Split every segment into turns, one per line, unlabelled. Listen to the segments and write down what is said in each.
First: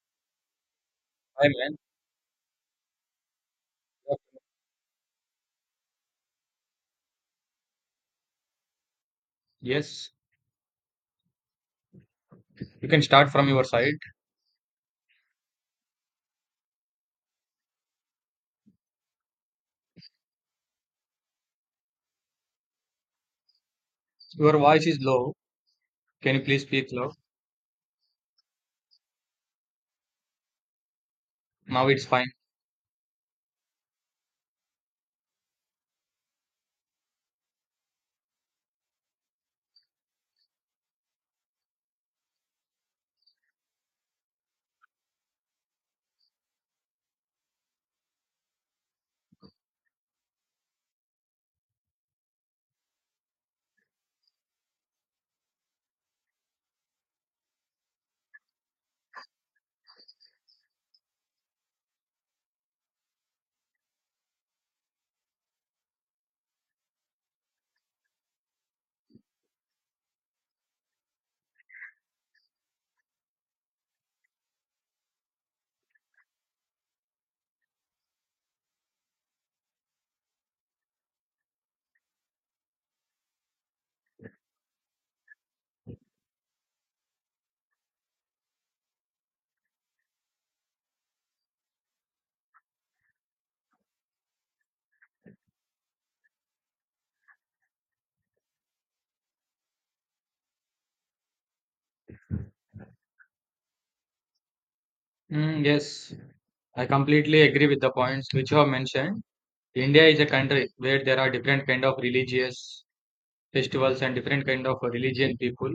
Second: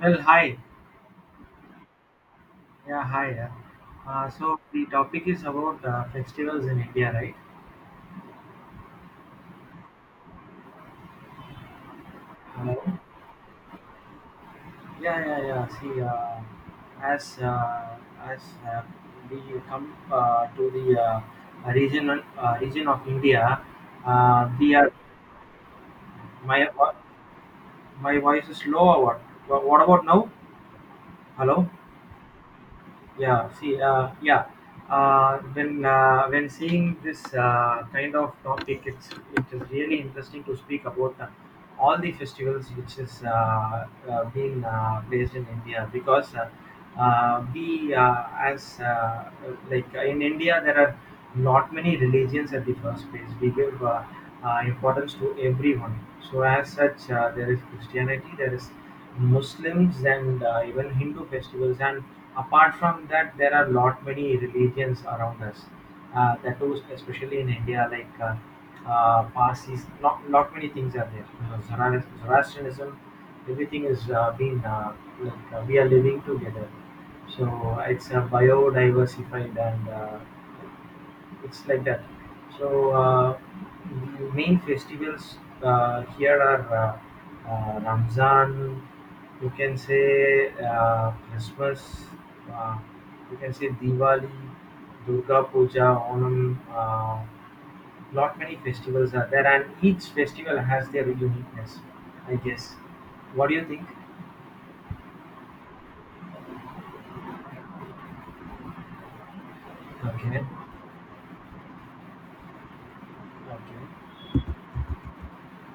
Well, hi.
Hi, man.
Yeah, hi. Yeah. So the topic is about festivals in India, right?
Yes, you
Uh,
can start from your side.
yeah, yeah, yeah. See, as uh, as uh, we come to the region of India,
Your
we
voice
are
is low. Can you please
my
speak
vo-
low?
my voice is low. Or what? What about now? Hello.
Now it's fine.
Yeah, see, yeah, when seeing this kind of topic, it is really interesting to speak about all the festivals which is being based in India, because we as like in India there are not many religions. At the first place, we give importance to everyone. So as such, there is Christianity, there is Muslims, and even Hindu festivals. And apart from that, there are lot many religions around us. That too, especially in India, like, Parsis, lot many things are there. You know, Zoroastrianism, everything is, being like we are living together. So it's a biodiversified, and it's like that. So the main festivals here are, Ramzan, you can say Christmas, uh, you can say Diwali, Durga Puja, Onam. Lot many festivals are there, and each festival has their uniqueness. I guess. What do you think?
Mm, yes, I completely agree with the points which you have mentioned. India is a
Okay.
country where there are different kind of religious festivals
Okay.
and different kind of religion people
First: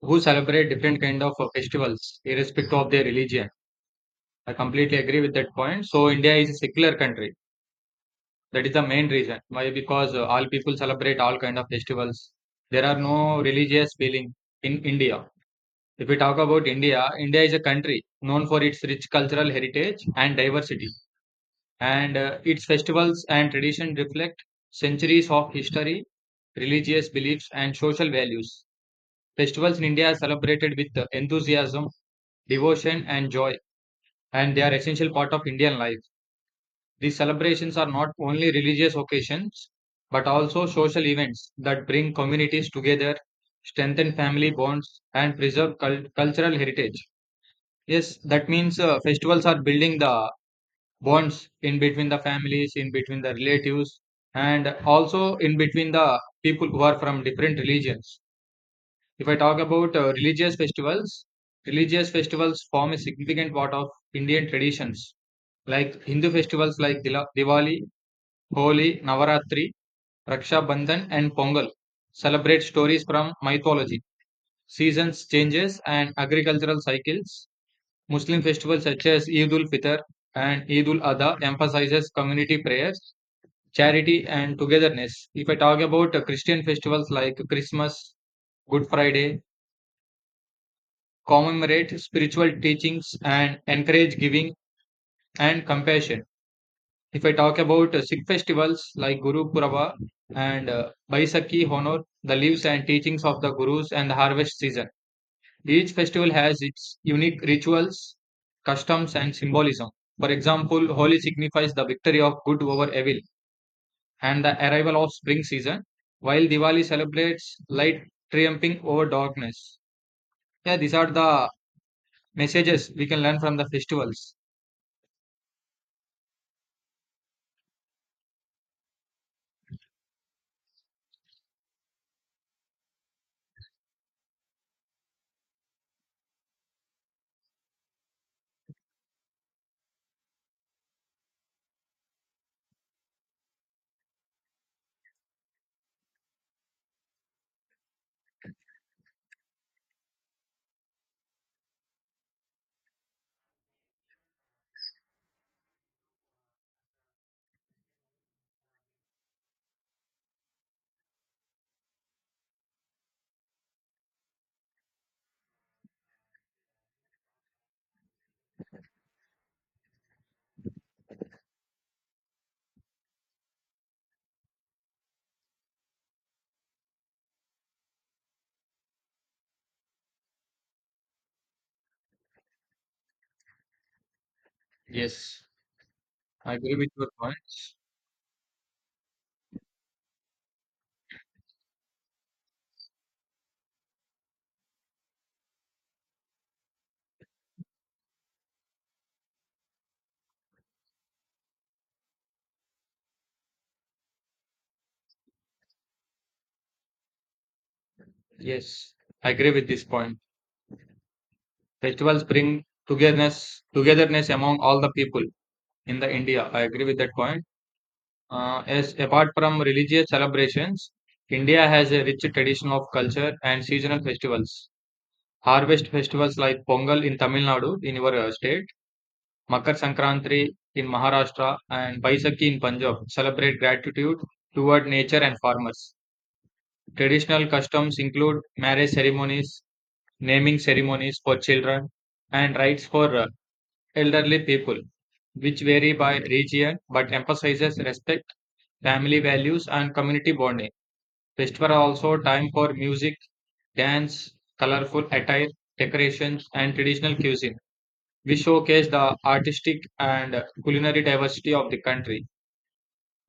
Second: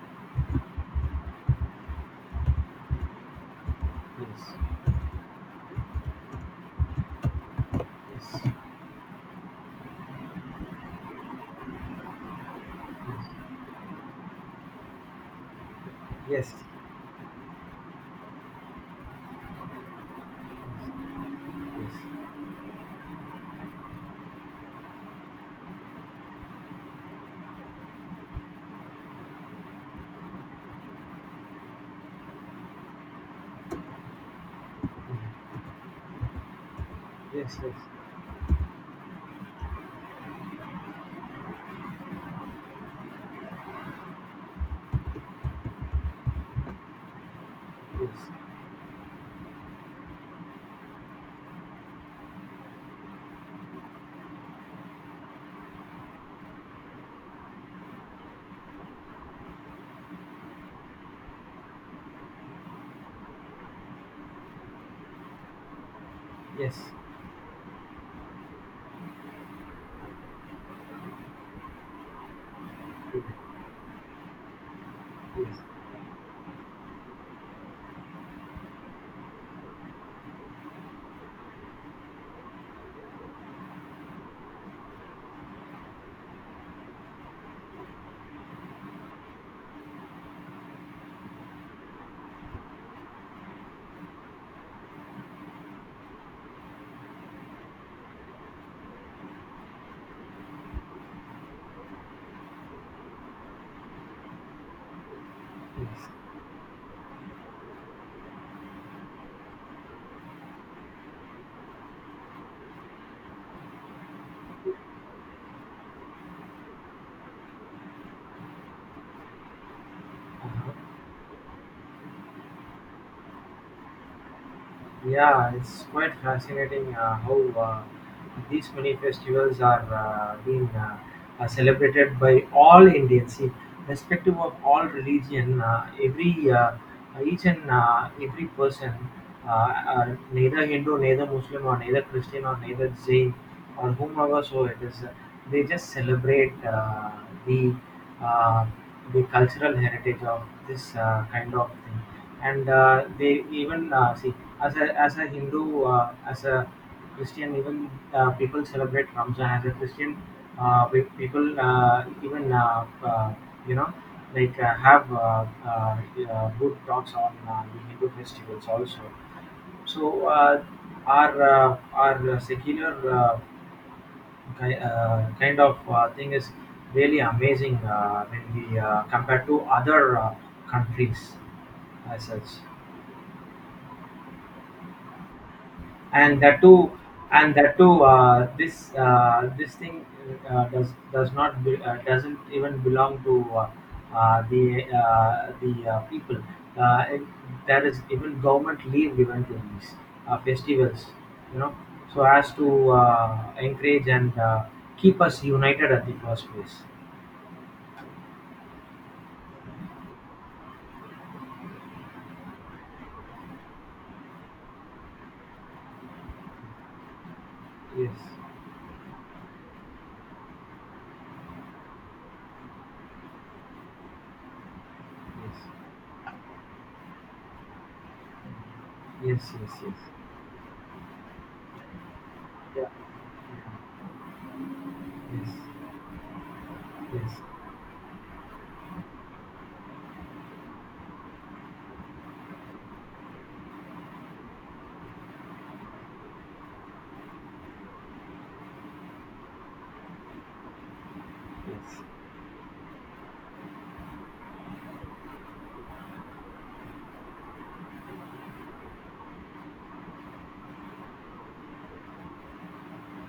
who celebrate different kind of festivals irrespective of their religion. I
Yes.
completely agree with that point. So India is a secular country.
Yes.
That is the main reason why because all people celebrate all kind of festivals. There are no
Yes.
religious feeling in India. If we talk
Yes. Yes.
about India, India is a country known for its rich cultural heritage and diversity, and its festivals and tradition reflect centuries of history, religious beliefs, and social values. Festivals in India are celebrated with enthusiasm, devotion, and joy, and they are essential part of
Yes.
Indian life. These
Yes. Yes. Yes.
celebrations are not only religious occasions but also social events that bring communities together, strengthen family bonds, and preserve cultural heritage. Yes, that
Yes.
means festivals are building the bonds in between the families, in between the relatives, and also in between the people who are from different religions. If I talk about religious festivals form a significant part of Indian traditions, like Hindu
Yes.
festivals like Diwali, Holi, Navaratri, Raksha Bandhan, and Pongal celebrate stories
Yes.
from mythology, seasons
Yes.
changes, and agricultural cycles. Muslim festivals such as Eid ul Fitr and Eid ul Adha emphasizes community prayers, charity, and togetherness. If I talk about Christian festivals like Christmas, Good Friday, commemorate spiritual teachings and encourage giving and compassion. If I talk about Sikh festivals like Guru Purab and Baisakhi honor the lives and teachings of the gurus and the harvest season. Each
Yes.
festival has its unique rituals, customs, and symbolism. For example, Holi signifies the victory of good over evil and the arrival of spring season, while Diwali celebrates light triumphing over darkness.
Uh-huh.
Yeah, these are the messages we can learn from the festivals.
Yeah, it's quite fascinating how these many festivals are being celebrated by all Indians. See, respective of all religion. Every Each and every person, neither Hindu, neither Muslim, or neither Christian, or neither Jain, or whomever so it is, they just celebrate the uh, cultural heritage of this kind of thing, and they even see as a Hindu, as a Christian. Even people celebrate Ramzan. As a Christian people even you know, have good talks on the Hindu festivals also. So our secular, kind of thing is really amazing when we compare to other countries as such.
Yes,
and
I
that
agree with
too
your point.
and that too, this thing does, not be, doesn't even belong to the people. uh, it, there is even government leave given to these festivals, you know, so as to encourage and keep us united at the first place.
Yes, I agree with this point. Festivals bring togetherness, togetherness among all the people in the India. I agree with that point.
Yes.
As apart from religious celebrations, India has a rich tradition of culture and seasonal festivals. Harvest
Yes.
festivals like Pongal in Tamil Nadu, in your state,
Yes.
Makar
Yes.
Sankranti in Maharashtra, and Baisakhi in
Yes.
Punjab
Yeah.
celebrate gratitude toward nature and
Yes.
farmers.
Yes. Yes.
Traditional customs include marriage ceremonies, naming ceremonies for children, and rites for elderly people, which vary by region but emphasizes respect, family values, and community bonding. Festivals are
Yes.
also time for music, dance, colorful attire, decorations, and traditional cuisine. We showcase the artistic and culinary diversity of the country.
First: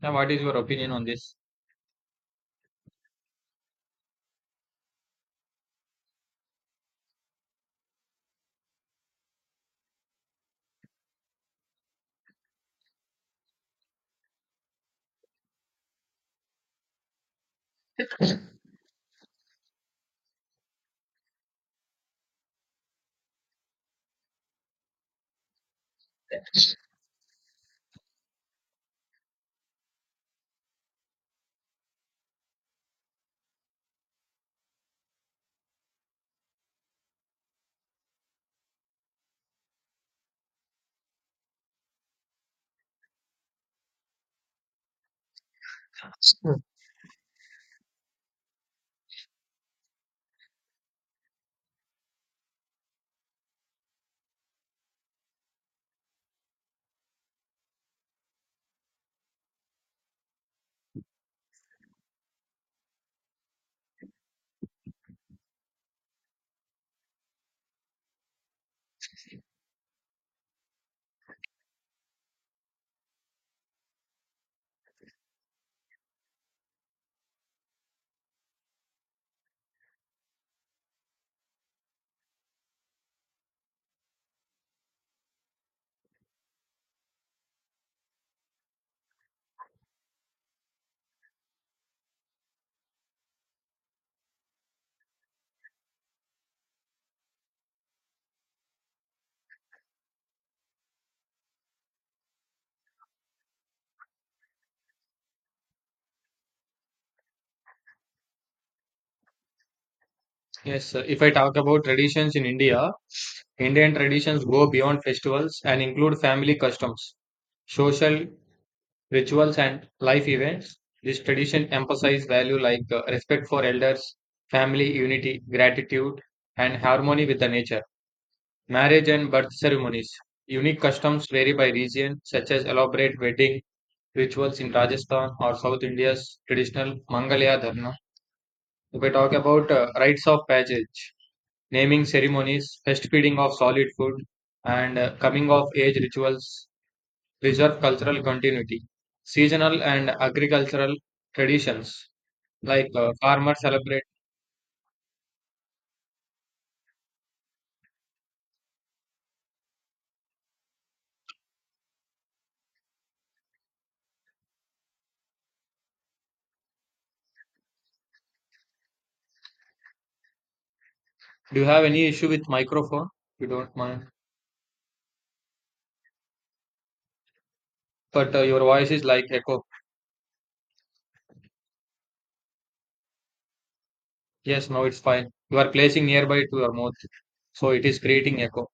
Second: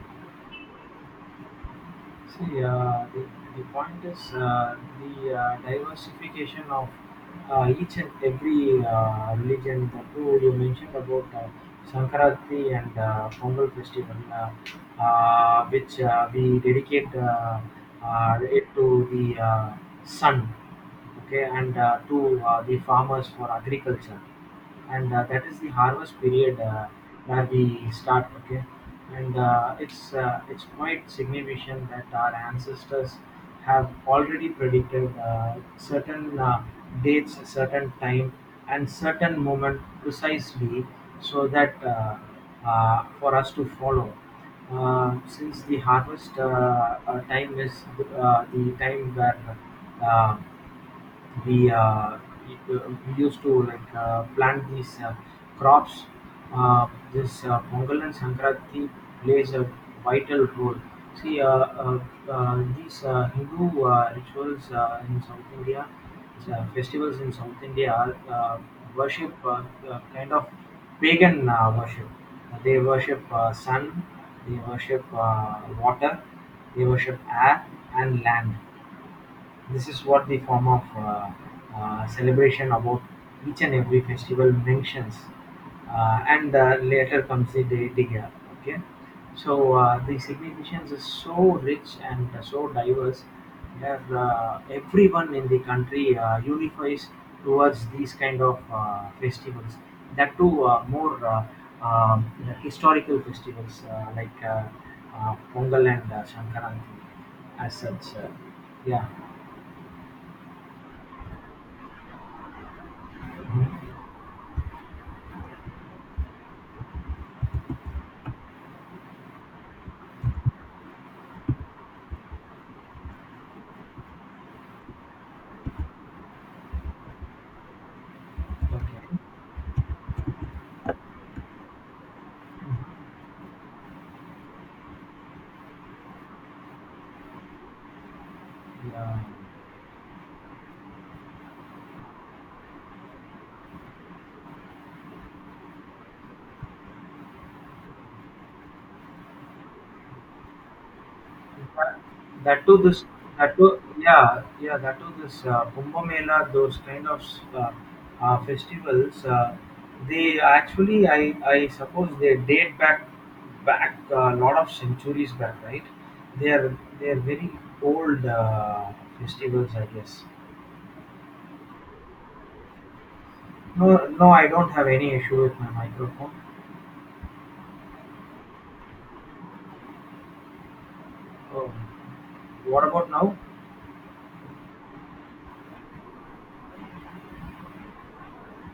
Now, what is your opinion on this?
See, the point is the diversification of each and every religion. The two you mentioned about Sankaranti and Pongal festival, which we dedicate, it to the sun, okay, and to the farmers for agriculture. And that is the harvest period, where we start. Okay. And it's quite significant that our ancestors have already predicted certain dates, certain time, and certain moment precisely, so that for us to follow, since the harvest time is the time where uh, we uh, it, uh, we used to plant these crops. Uh, this Pongal and Sankranti plays a vital role. See, these Hindu rituals in South India, festivals in South India, worship, kind of pagan worship. They worship sun, they worship water, they worship air and land. This is what the form of celebration about each and every festival mentions, and later comes the deity gap. Okay, so the significance is so rich and so diverse, that everyone in the country unifies towards these kind of festivals. That too, more um, historical festivals, Pongal and Shankaranti, as such. Yeah.
Yes, if I talk about traditions in India, Indian traditions go beyond festivals and include family customs, social rituals, and life events. This tradition emphasize value like respect for elders, family unity, gratitude, and harmony with the nature. Marriage
Okay.
and birth ceremonies. Unique customs vary by region, such as elaborate wedding rituals in Rajasthan or South India's traditional Mangalya Dharna. If I
Yeah.
talk about rites of passage, naming ceremonies, first feeding of solid food, and coming of age rituals, preserve cultural continuity. Seasonal and agricultural
That
traditions,
that too
like
this that
farmers
too.
celebrate.
Yeah, yeah, that too, this Kumbh Mela, those kind of uh, festivals, they actually, I suppose they date back a lot of centuries back, right? They are very old festivals, I guess.
Do you have any issue with microphone? You don't
No,
mind,
no, I don't have any issue with my microphone.
but your voice is like echo.
Oh, what about now?
Yes, now it's fine. You are placing nearby to your mouth, so it is creating echo.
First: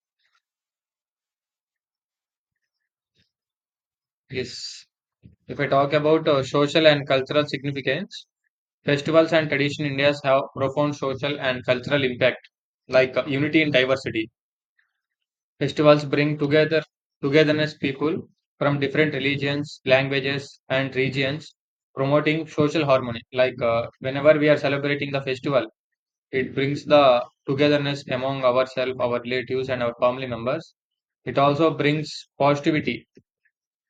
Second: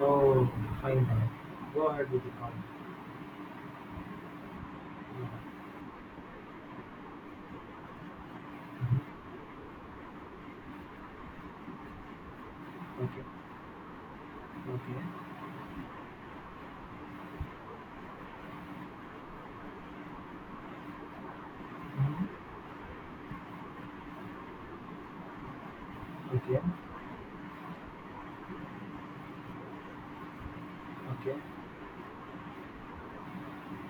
Oh, fine, fine. Go ahead with the call.
Yes. If
Yeah.
I talk about social and cultural significance,
Mhm.
festivals and tradition in India have profound social and cultural impact, like
Okay.
unity in diversity.
Okay.
Festivals bring together togetherness people from different religions, languages, and regions,
Mhm.
promoting social harmony. Like whenever we are celebrating the festival, it
Okay.
brings the togetherness among ourselves, our relatives, and our family members. It
Okay.
also brings positivity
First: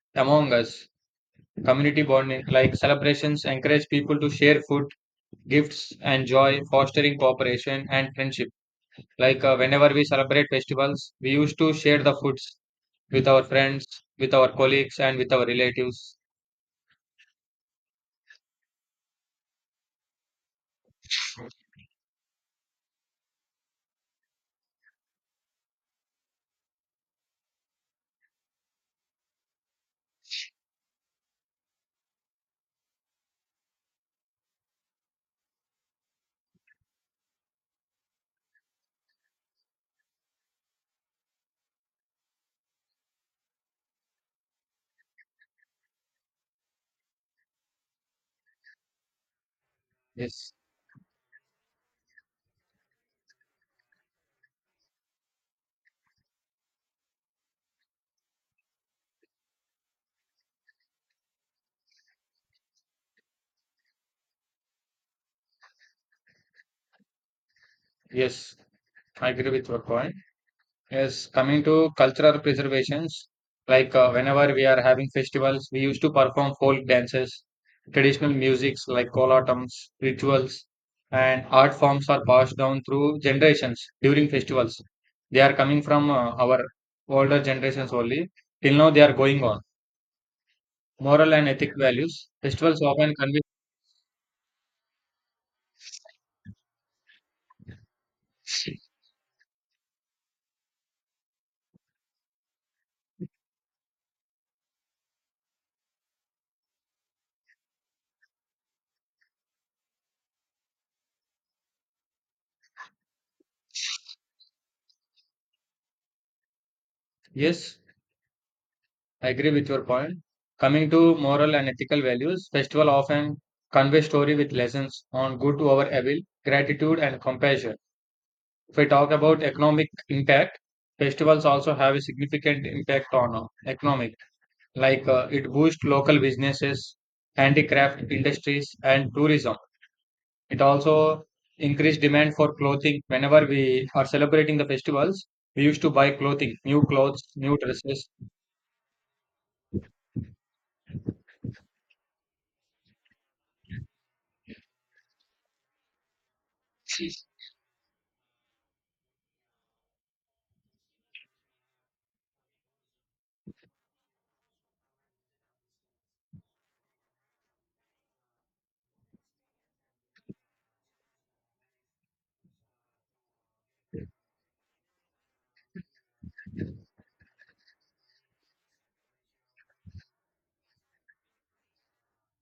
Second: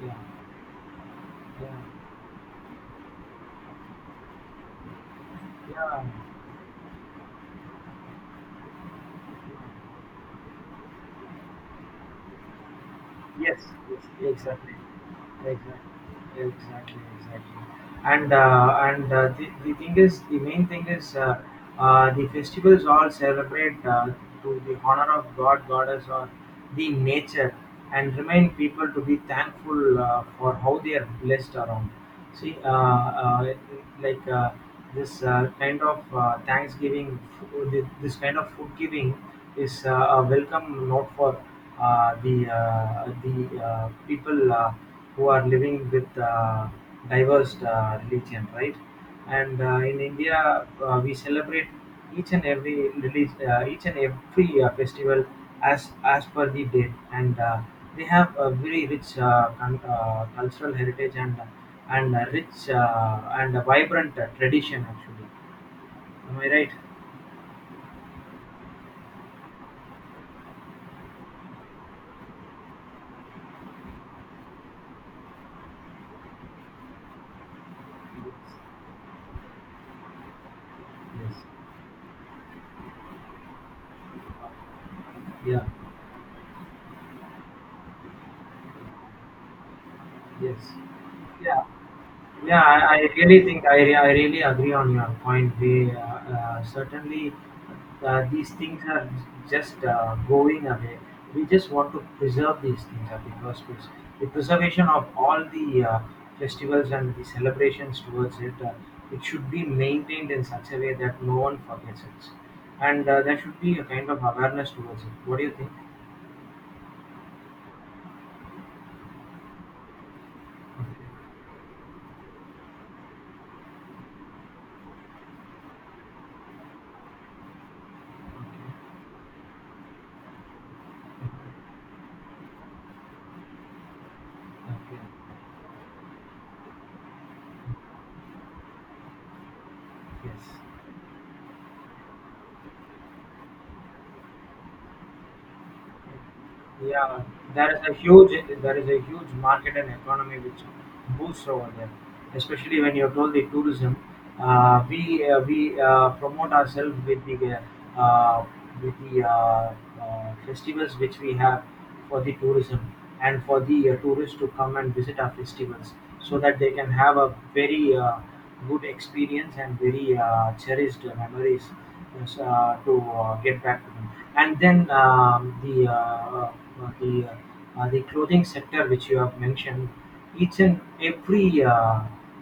Yeah.
among us.
Yeah.
Community bonding, like celebrations, encourage people to share food, gifts,
Yeah.
and joy, fostering cooperation and friendship. Like whenever we celebrate festivals, we used to share the foods with our
Yes.
friends,
Yes.
with our
Exactly.
colleagues, and with our
Exactly,
relatives.
exactly, exactly. And the thing is, the main thing is, the festivals all celebrate to the honor of God, goddess, or the nature, and remind people to be thankful for how they are blessed around. See, like uh, this kind of Thanksgiving, this kind of food giving is a welcome note for the people, who are living with diverse religion, right? And in
Yes,
India, we celebrate each and every festival as per the date, and they have a very rich cultural heritage, and a rich, and a vibrant tradition. Actually, am I right?
yes, I agree with your point. Yes, coming to cultural preservations, like whenever we are having festivals, we used to perform folk dances, traditional musics like kolatams, rituals,
Yes.
and art forms are passed down through generations during festivals. They are
Yes.
coming from our older generations only. Till now, they are going on.
Yeah. Yes.
Moral and ethic values.
Yeah,
Festivals
I
often convey.
really think, I really agree on your point. They Certainly these things are just going away. We just want to preserve these things at the first place. The preservation of all the festivals and the celebrations towards it, it should be maintained in such a way that no one forgets it, and there should be a kind of awareness towards it. What do you think?
Yes. I agree with your point. Coming
Okay.
to moral and ethical values, festival often convey story with lessons on good over evil, gratitude and compassion. If we talk about economic impact, festivals also have a significant impact on economic,
Okay.
like it boosts local businesses, handicraft industries, and tourism.
Okay. Yes.
It also increased demand for clothing. Whenever we are celebrating the festivals, we used to buy clothing, new
Yeah,
clothes, new
there is a
dresses.
huge there is a huge market and economy which boosts over there, especially when you told the tourism. We promote ourselves with the uh, uh, with the uh, festivals which we have, for the tourism, and for the tourists to come and visit our festivals, so that they can have a very good experience and very cherished memories, yes, to get back to them. And then the uh, the the clothing sector which you have mentioned, each and every uh,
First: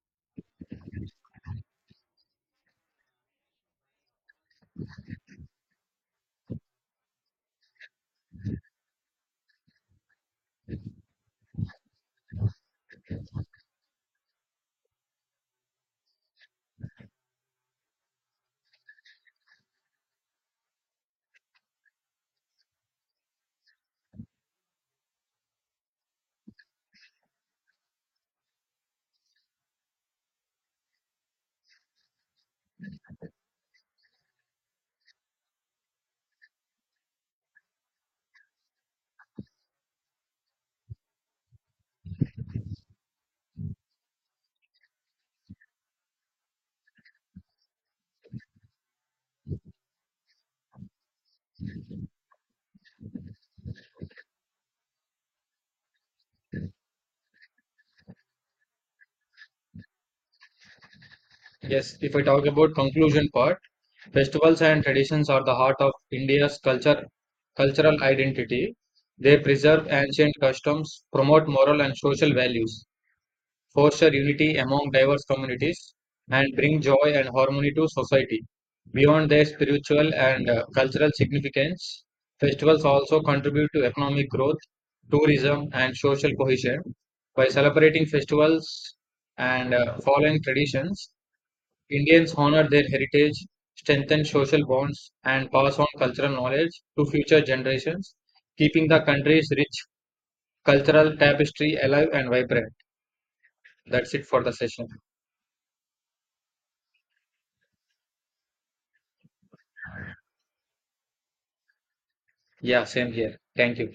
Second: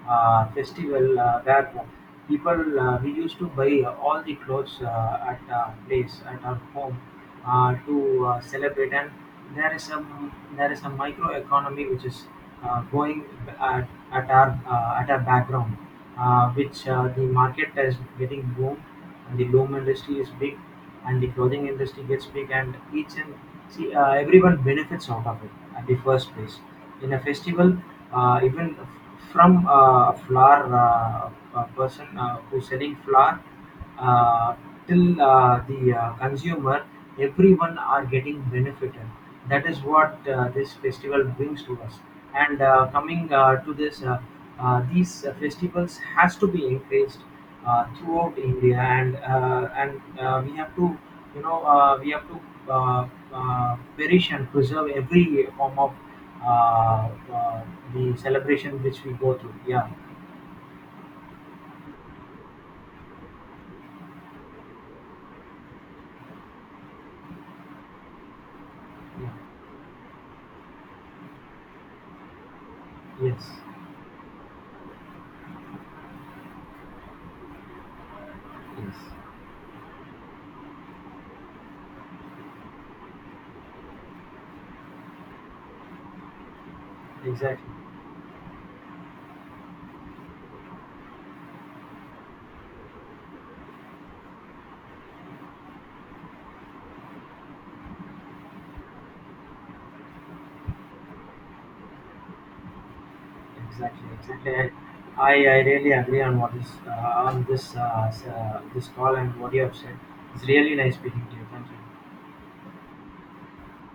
uh, festival where people we used to buy all the clothes at place at our home, to celebrate. And there is a micro economy which is going at our, at our background, which the market is getting boom, and the loom industry is big, and the clothing industry gets big, and each and, see, everyone benefits out of it at the first place. In a festival, even from a flower, a person who's selling flower uh, till the consumer, everyone are getting benefited. That is what this festival brings to us. And coming to this these festivals has to be encouraged throughout India. And we have to, you know, we have to uh, perish and preserve every form of uh, uh, the celebration which we go through. Yeah,
Yes, if I talk about conclusion part, festivals and traditions are the heart of India's culture, cultural identity.
yeah,
They preserve ancient customs, promote moral and social values,
yes,
foster unity among diverse communities, and bring joy and harmony to society.
yes,
Beyond their spiritual and cultural significance, festivals also contribute to economic growth, tourism, and social cohesion. By
exactly,
celebrating festivals and following traditions, Indians honor their heritage, strengthen social bonds, and pass on cultural knowledge to future generations, keeping the country's rich cultural tapestry alive and vibrant.
exactly,
That's it for the
exactly.
session.
I really agree on what is, on this this call and what you have said. It's really nice speaking to you. Thank you.
Yeah, same here. Thank you.